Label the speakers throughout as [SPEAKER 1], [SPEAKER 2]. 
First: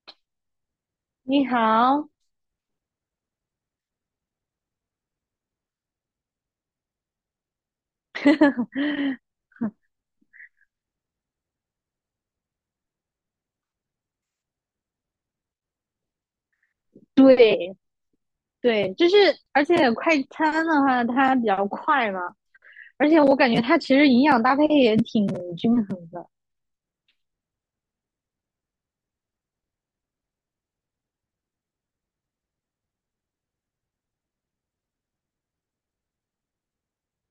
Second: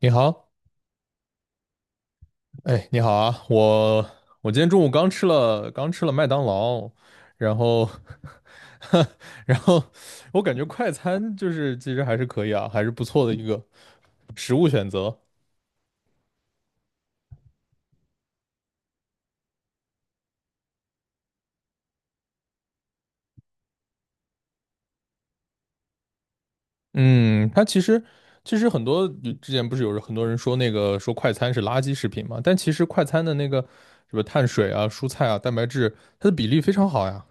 [SPEAKER 1] 你好，
[SPEAKER 2] 你好。
[SPEAKER 1] 哎，你好啊，我今天中午刚吃了麦当劳，然后 然后我感觉快餐其实还是可以啊，还是不错的一个食物选择。
[SPEAKER 2] 对对，就是而且快餐的话，它比较快嘛，而且我感觉它其实营养搭配也挺均衡的。
[SPEAKER 1] 嗯，它其实很多之前不是有人很多人说说快餐是垃圾食品嘛，但其实快餐的那个什么碳水啊、蔬菜啊、蛋白质，它的比例非常好呀。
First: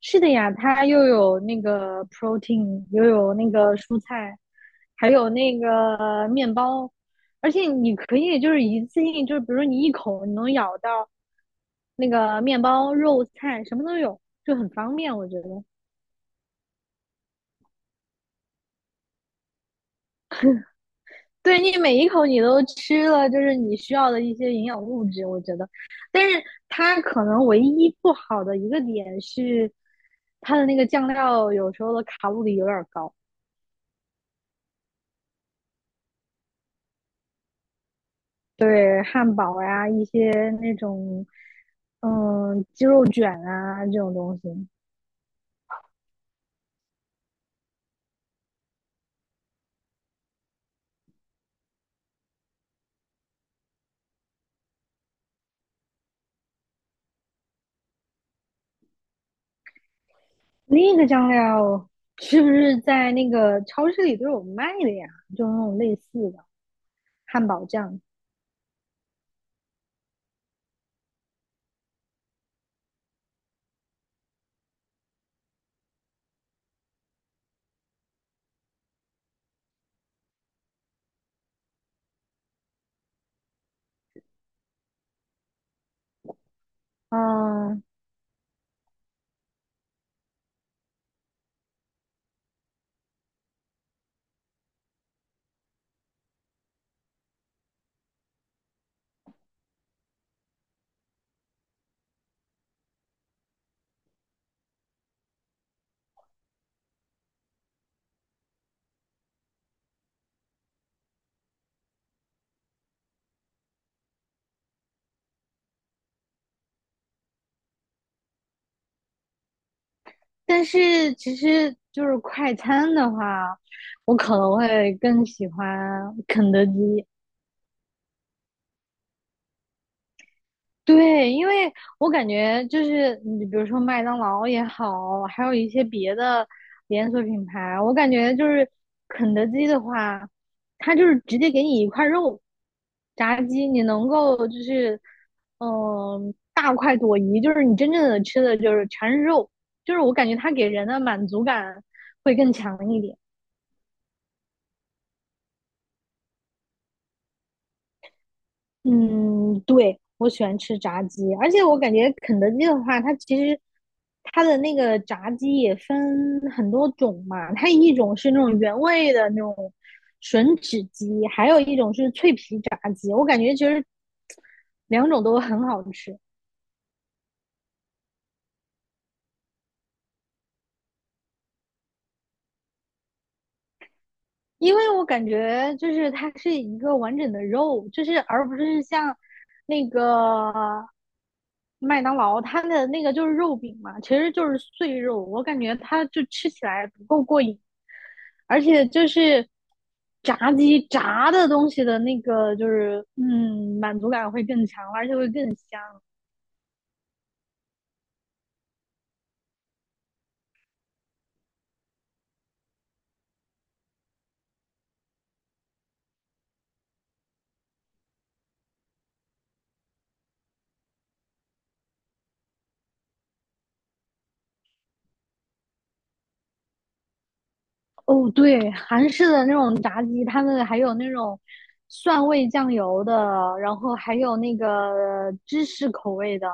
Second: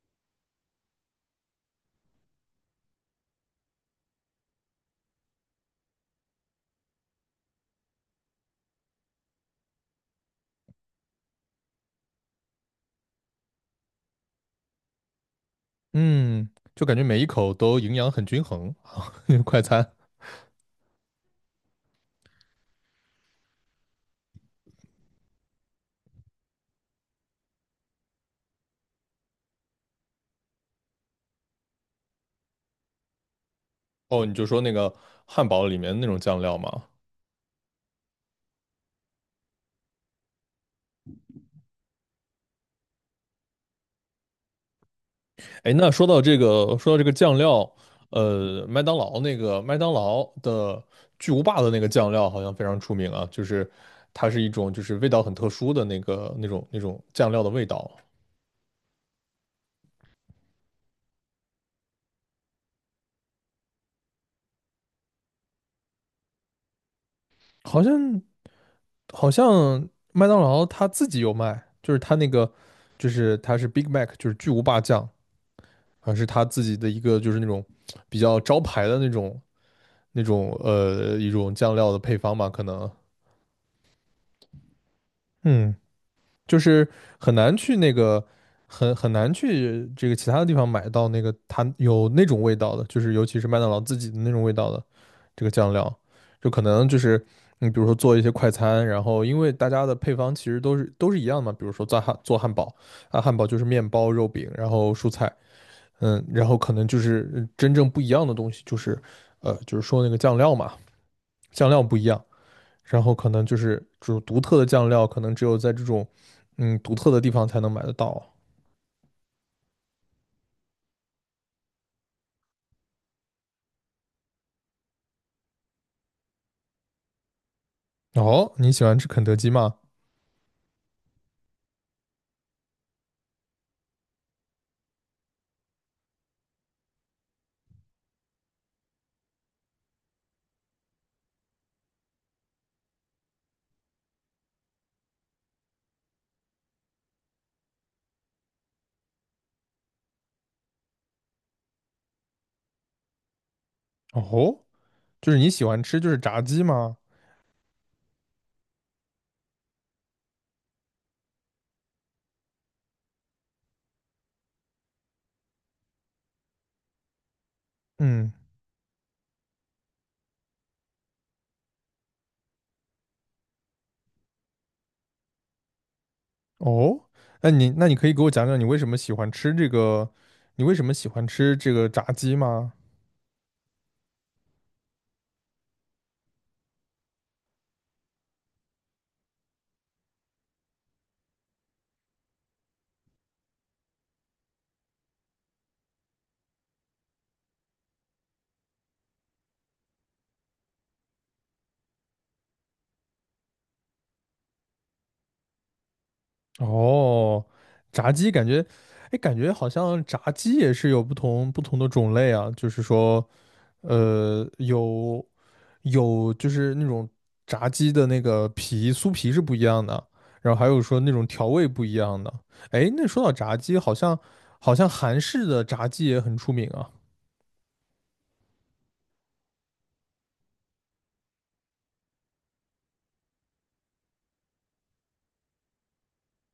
[SPEAKER 2] 是的呀，它又有那个 protein，又有那个蔬菜，还有那个面包，而且你可以就是一次性，就是比如说你一口你能咬到那个面包、肉菜，什么都有，就很方便，我觉得。
[SPEAKER 1] 嗯，就感觉每一口都营养很均衡，啊，快餐。
[SPEAKER 2] 对你每一口你都吃了，就是你需要的一些营养物质，我觉得。但是它可能唯一不好的一个点是，它的那个酱料有时候的卡路里有点高。
[SPEAKER 1] 哦，你就说那个汉堡里面那种酱料吗？
[SPEAKER 2] 对，汉堡呀、一些那种鸡肉卷啊这种东西，
[SPEAKER 1] 哎，那说到这个，说到这个酱料，麦当劳的巨无霸的那个酱料好像非常出名啊，就是它是一种就是味道很特殊的那种酱料的味道，
[SPEAKER 2] 那个酱料是不是在那个超市里都有卖的呀？就那种类似的汉堡
[SPEAKER 1] 好
[SPEAKER 2] 酱。
[SPEAKER 1] 像好像麦当劳它自己有卖，就是它那个就是它是 Big Mac，就是巨无霸酱，还是它自己的一个就是那种比较招牌的那种一种酱料的配方吧，可能。嗯。就是很难去
[SPEAKER 2] 嗯。
[SPEAKER 1] 那个，很难去这个其他的地方买到那个它有那种味道的，就是尤其是麦当劳自己的那种味道的这个酱料，就可能就是你比如说做一些快餐，然后因为大家的配方其实都是一样的嘛，比如说做汉堡啊，汉堡就是面包、肉饼，然后蔬菜，嗯，然后可能就是真正不一样的东西就是，呃，就是说那个酱料嘛，酱料不一样。然后可能就是这种独特的酱料，可能只有在这种独特的地方才能买得到。
[SPEAKER 2] 但是其实就是快餐的话，我可能会更喜欢肯德基。
[SPEAKER 1] 哦，你喜欢吃肯德基吗？
[SPEAKER 2] 对，因为我感觉就是你比如说麦当劳也好，还有一些别的连锁品牌，我感觉就是肯德基的话，它就是直接给你一块肉，炸鸡，你能够就是大快朵颐，就是你真正的吃的就是全是肉，就是我感觉它给人的满足感会更强一点。
[SPEAKER 1] 哦，就是你喜欢吃就是炸鸡吗？
[SPEAKER 2] 嗯，对，我喜欢吃炸鸡，而且我感觉肯德基的话，它其实它的那个炸鸡也分很多种嘛，它一种是
[SPEAKER 1] 嗯。
[SPEAKER 2] 那种原味的那种吮指鸡，还有一种是脆皮炸鸡，我感觉其实两种都很好吃。
[SPEAKER 1] 哦，那你可以给我讲讲你为什么喜欢吃这个，你为什么喜欢吃这个炸鸡吗？
[SPEAKER 2] 因为我感觉就是它是一个完整的肉，就是而不是像那个麦当劳它的那个就是肉饼嘛，其实就是碎肉，我感觉它就吃起来不够过瘾，而且就是炸鸡炸的东西的那个就是满足感会更强，而且会更香。
[SPEAKER 1] 哦，炸鸡感觉，哎，感觉好像炸鸡也是有不同的种类啊，就是说，呃，有就是那种炸鸡的那个皮酥皮是不一样的，然后还有说那种调味不一样的。哎，那说到炸鸡，好像韩式的炸鸡也很出名啊。
[SPEAKER 2] 哦，对，韩式的那种炸鸡，他们还有那种蒜味酱油的，然后还有那个芝士口味的，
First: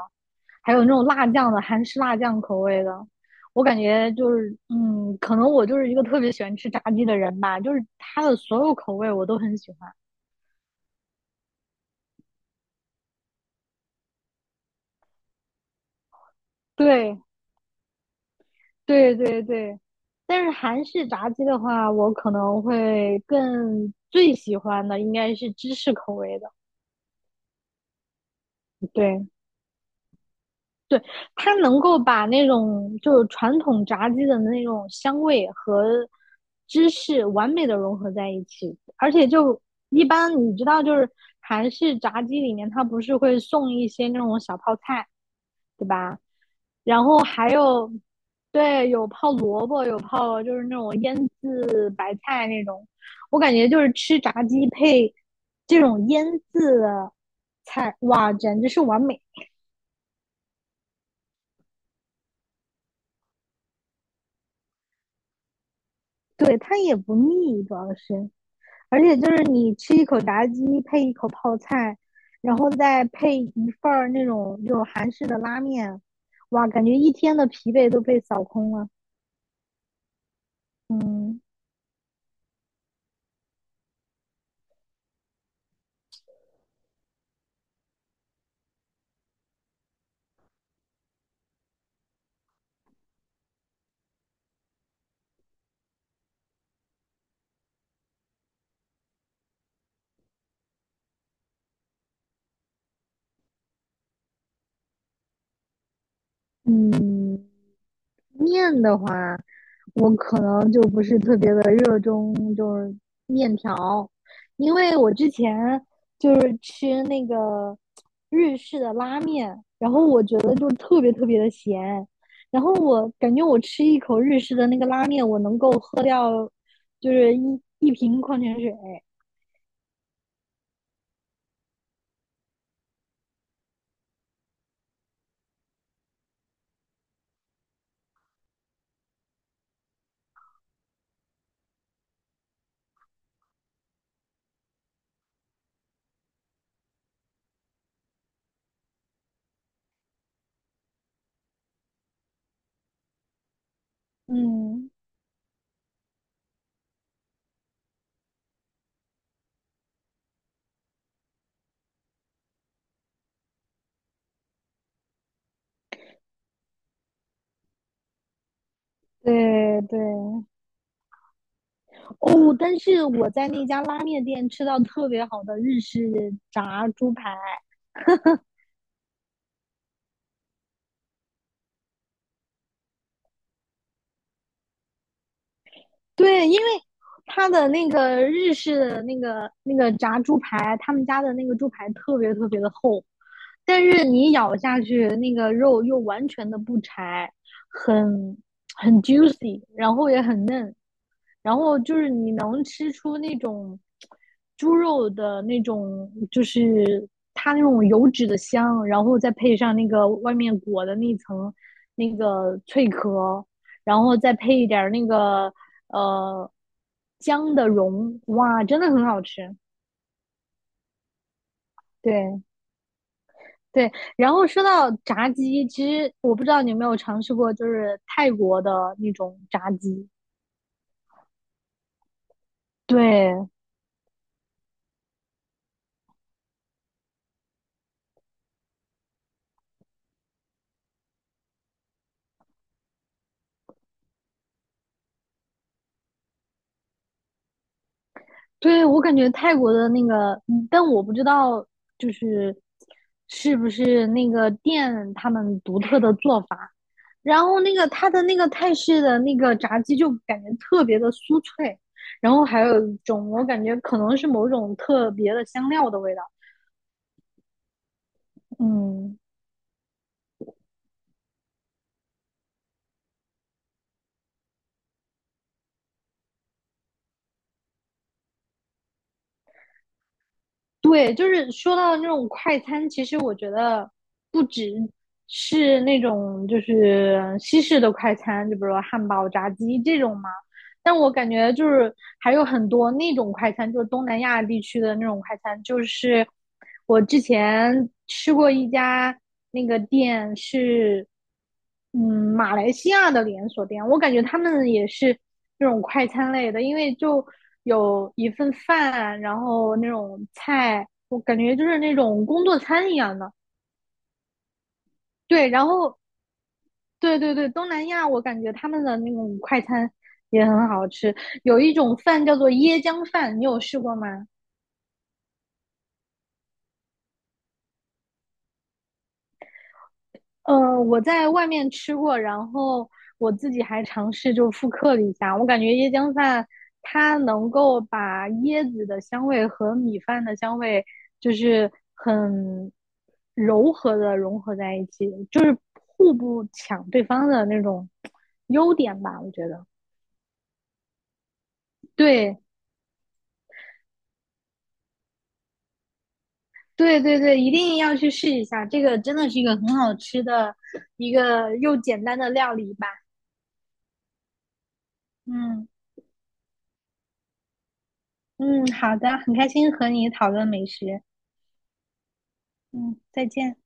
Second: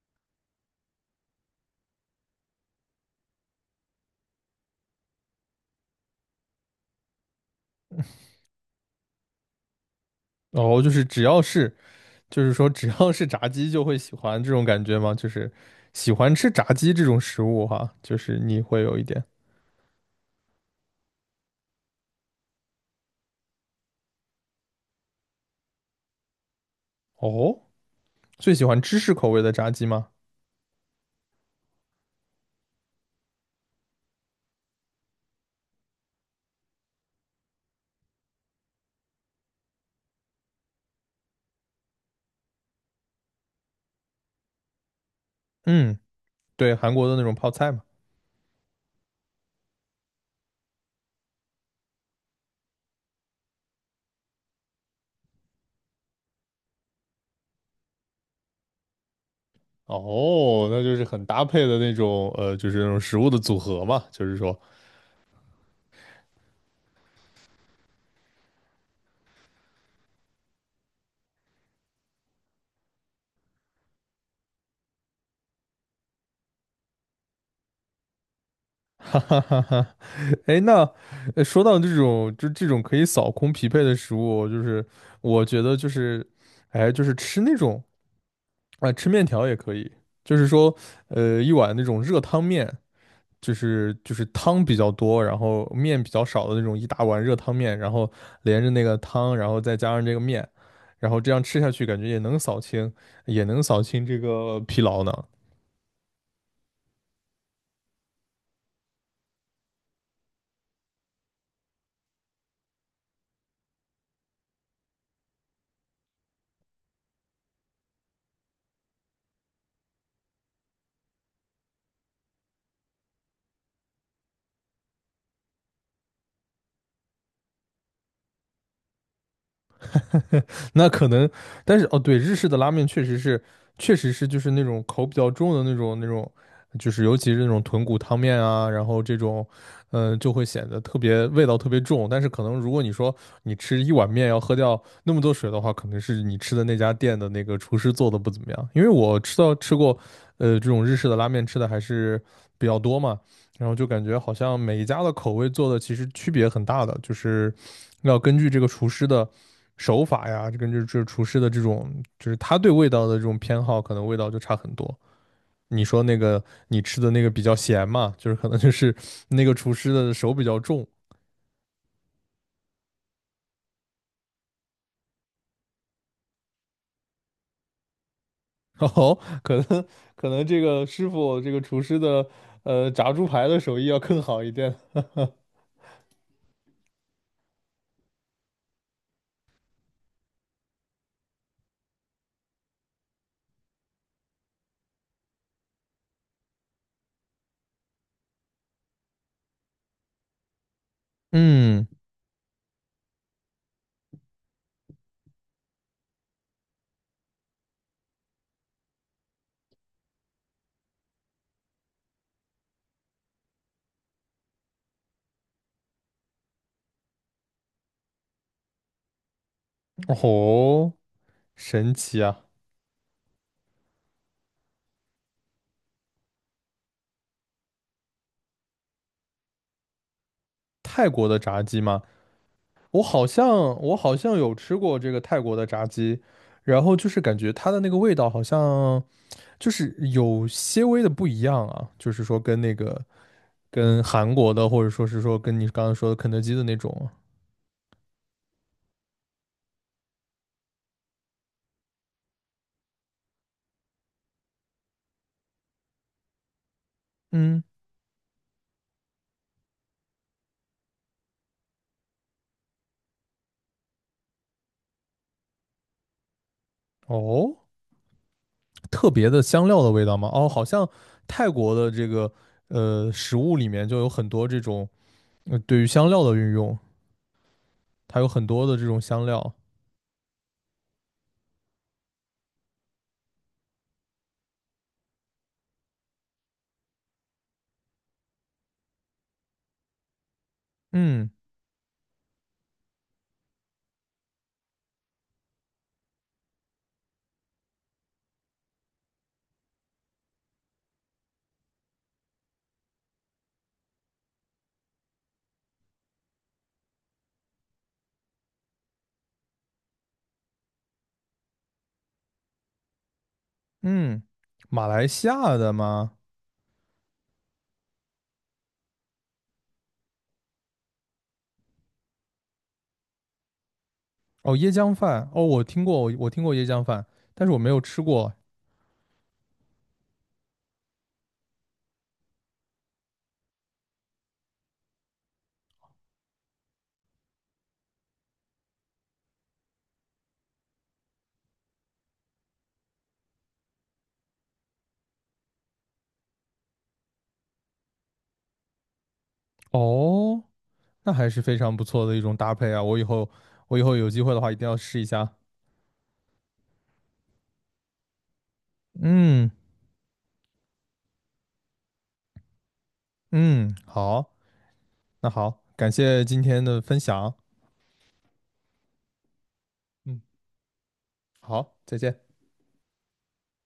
[SPEAKER 2] 还有那种辣酱的，韩式辣酱口味的。我感觉就是，嗯，可能我就是一个特别喜欢吃炸鸡的人吧，就是它的所有口味我都很喜欢。
[SPEAKER 1] 哦，就是只要是就是说只要是炸鸡就会喜欢这种感觉吗？就是喜欢吃炸鸡这
[SPEAKER 2] 对，
[SPEAKER 1] 种食物哈，就是你会有一
[SPEAKER 2] 对，
[SPEAKER 1] 点。
[SPEAKER 2] 对，对。但是韩式炸鸡的话，我可能会更最喜欢的应该是芝士口味的。
[SPEAKER 1] 哦，最喜欢芝士
[SPEAKER 2] 对。
[SPEAKER 1] 口味的炸鸡吗？
[SPEAKER 2] 对，它能够把那种就是传统炸鸡的那种香味和芝士完美的融合在一起，而且就一般你知道，就是韩式炸鸡里面它不是会送一些那种小泡菜，对
[SPEAKER 1] 嗯，
[SPEAKER 2] 吧？
[SPEAKER 1] 对，韩
[SPEAKER 2] 然
[SPEAKER 1] 国的
[SPEAKER 2] 后
[SPEAKER 1] 那种
[SPEAKER 2] 还
[SPEAKER 1] 泡菜嘛。
[SPEAKER 2] 有，对，有泡萝卜，有泡就是那种腌制白菜那种，我感觉就是吃炸鸡配这种腌制的菜，哇，简直是完美。
[SPEAKER 1] 哦，那就是很搭配的那种，呃，就是那种食物的组合嘛，就是说
[SPEAKER 2] 对，它也不腻，主要是。而且就是你吃一口炸鸡配一口泡菜，然后再配一份儿那种就韩式的拉面，哇，感觉一天的疲惫都被扫空了。
[SPEAKER 1] 哈哈哈哈，哎，那
[SPEAKER 2] 嗯。
[SPEAKER 1] 说到这种，就这种可以扫空疲惫的食物，就是我觉得就是，哎，就是吃那种啊、吃面条也可以，就是说，呃，一碗那种热汤面，就是汤比较多，然后面比较少的那种一大碗热汤面，然后连着那个汤，然后再加上这个面，然后这样吃下去，感觉也能扫清，也能扫清这个疲劳呢。
[SPEAKER 2] 嗯，面的话，我可能就不是特别的热衷，就是面条，因为我之前就是吃那个日式的拉面，然后我觉得就特别特别的咸，然后我感觉我吃一口日式的那个拉面，我能够喝掉就是一瓶矿泉水。
[SPEAKER 1] 那可能，但是哦，对，日式的拉面确实是，确实是就是那种口比较重的那种，就是尤其是那种豚骨汤面啊，然后这种，嗯、就会显得特别味道特别重。但是可能如果你说你吃一碗面要喝掉那么多水的话，可能是你吃的那家店的那个厨师做的不怎么样。因为我吃到吃过，呃，这种日式的拉面吃的还是比较多嘛，然后就感觉好像每一
[SPEAKER 2] 嗯。
[SPEAKER 1] 家的口味做的其实区别很大的，就是要根据这个厨师的。手法呀，这跟这厨师的这种，就是他对味道的这种偏好，可能味道就差很多。你说那个你吃的那个比较咸嘛，就是可能就是那个厨
[SPEAKER 2] 对
[SPEAKER 1] 师的手比
[SPEAKER 2] 对。
[SPEAKER 1] 较重，
[SPEAKER 2] 哦，但是我在那家拉面店吃到特别好的日式炸猪排。
[SPEAKER 1] 然后可能可能这个师傅这个厨师的炸猪排的手艺要更好一点。
[SPEAKER 2] 对，因为他的那个日式的那个炸猪排，他们家的那个猪排特别特别的厚，但是你咬下去，那个肉又完全的不柴，很很 juicy，然后也很嫩，然后
[SPEAKER 1] 嗯，
[SPEAKER 2] 就是你能吃出那种猪肉的那种，就是它那种油脂的香，然后再配上那个外面裹的那层那个脆壳，然后再配一点那个呃姜的蓉，哇，真的很好吃。
[SPEAKER 1] 哦，神奇
[SPEAKER 2] 对。
[SPEAKER 1] 啊！
[SPEAKER 2] 对，然后说到炸鸡，其实我不知道你有没有尝试过，就是泰国的那种炸鸡。
[SPEAKER 1] 泰国的炸鸡吗？我好像
[SPEAKER 2] 对。
[SPEAKER 1] 我好像有吃过这个泰国的炸鸡，然后就是感觉它的那个味道好像就是有些微的不一样啊，就是说跟那个跟韩国的，或者说是说跟你刚刚说的肯德基的那种啊，
[SPEAKER 2] 对，我感觉泰国的那个，嗯但我不知道就是是不是那个店他们独特的做法。然后
[SPEAKER 1] 嗯，
[SPEAKER 2] 那个它的那个泰式的那个炸鸡就感觉特别的酥脆，然后还有一种我感觉可能是某种特别的香料的味道。
[SPEAKER 1] 哦，特
[SPEAKER 2] 嗯，
[SPEAKER 1] 别的香料的味道吗？哦，好像泰国的这个食物里面就有很多这种对于香料的运用，它有很多的这种香料，
[SPEAKER 2] 对，就是说到那种快餐，其实我觉得不只是那种就是西式的快餐，就比如说汉堡、炸鸡这种嘛。但我感
[SPEAKER 1] 嗯
[SPEAKER 2] 觉就是还有很多那种快餐，就是东南亚地区的那种快餐，就是我之前吃过一家那个店是，嗯，马来西亚的连锁店，我感觉他们也是这种快餐类的，因为就有一份饭，然后那种菜，我感觉就是那种工作餐一样的。
[SPEAKER 1] 嗯，马来西
[SPEAKER 2] 对，
[SPEAKER 1] 亚
[SPEAKER 2] 然
[SPEAKER 1] 的
[SPEAKER 2] 后
[SPEAKER 1] 吗？
[SPEAKER 2] 对对对，东南亚我感觉他们的那种快餐也很好吃，有一种饭叫做椰浆饭，你有试过吗？
[SPEAKER 1] 哦，椰浆饭，哦，我听过，我听过椰浆饭，但是我没有吃过，
[SPEAKER 2] 呃，我在外面吃过，然后我自己还尝试就复刻了一下，我感觉椰浆饭它能够把椰子的香味和米饭的香味就是很柔和的融合在一起，就是互不抢对方的那种优点吧，我觉得。
[SPEAKER 1] 哦。那还是非常不错的一种
[SPEAKER 2] 对，
[SPEAKER 1] 搭配啊！我以后有机会的话，一定要试一下。
[SPEAKER 2] 对对对，一定要去试一下，这个真的是一
[SPEAKER 1] 嗯
[SPEAKER 2] 个很好吃的一个又简单的料理吧。
[SPEAKER 1] 嗯，好，那好，
[SPEAKER 2] 嗯。
[SPEAKER 1] 感谢今天的分享。
[SPEAKER 2] 嗯，好的，很开心和你
[SPEAKER 1] 嗯，
[SPEAKER 2] 讨论美食。
[SPEAKER 1] 好，再见。
[SPEAKER 2] 嗯，再见。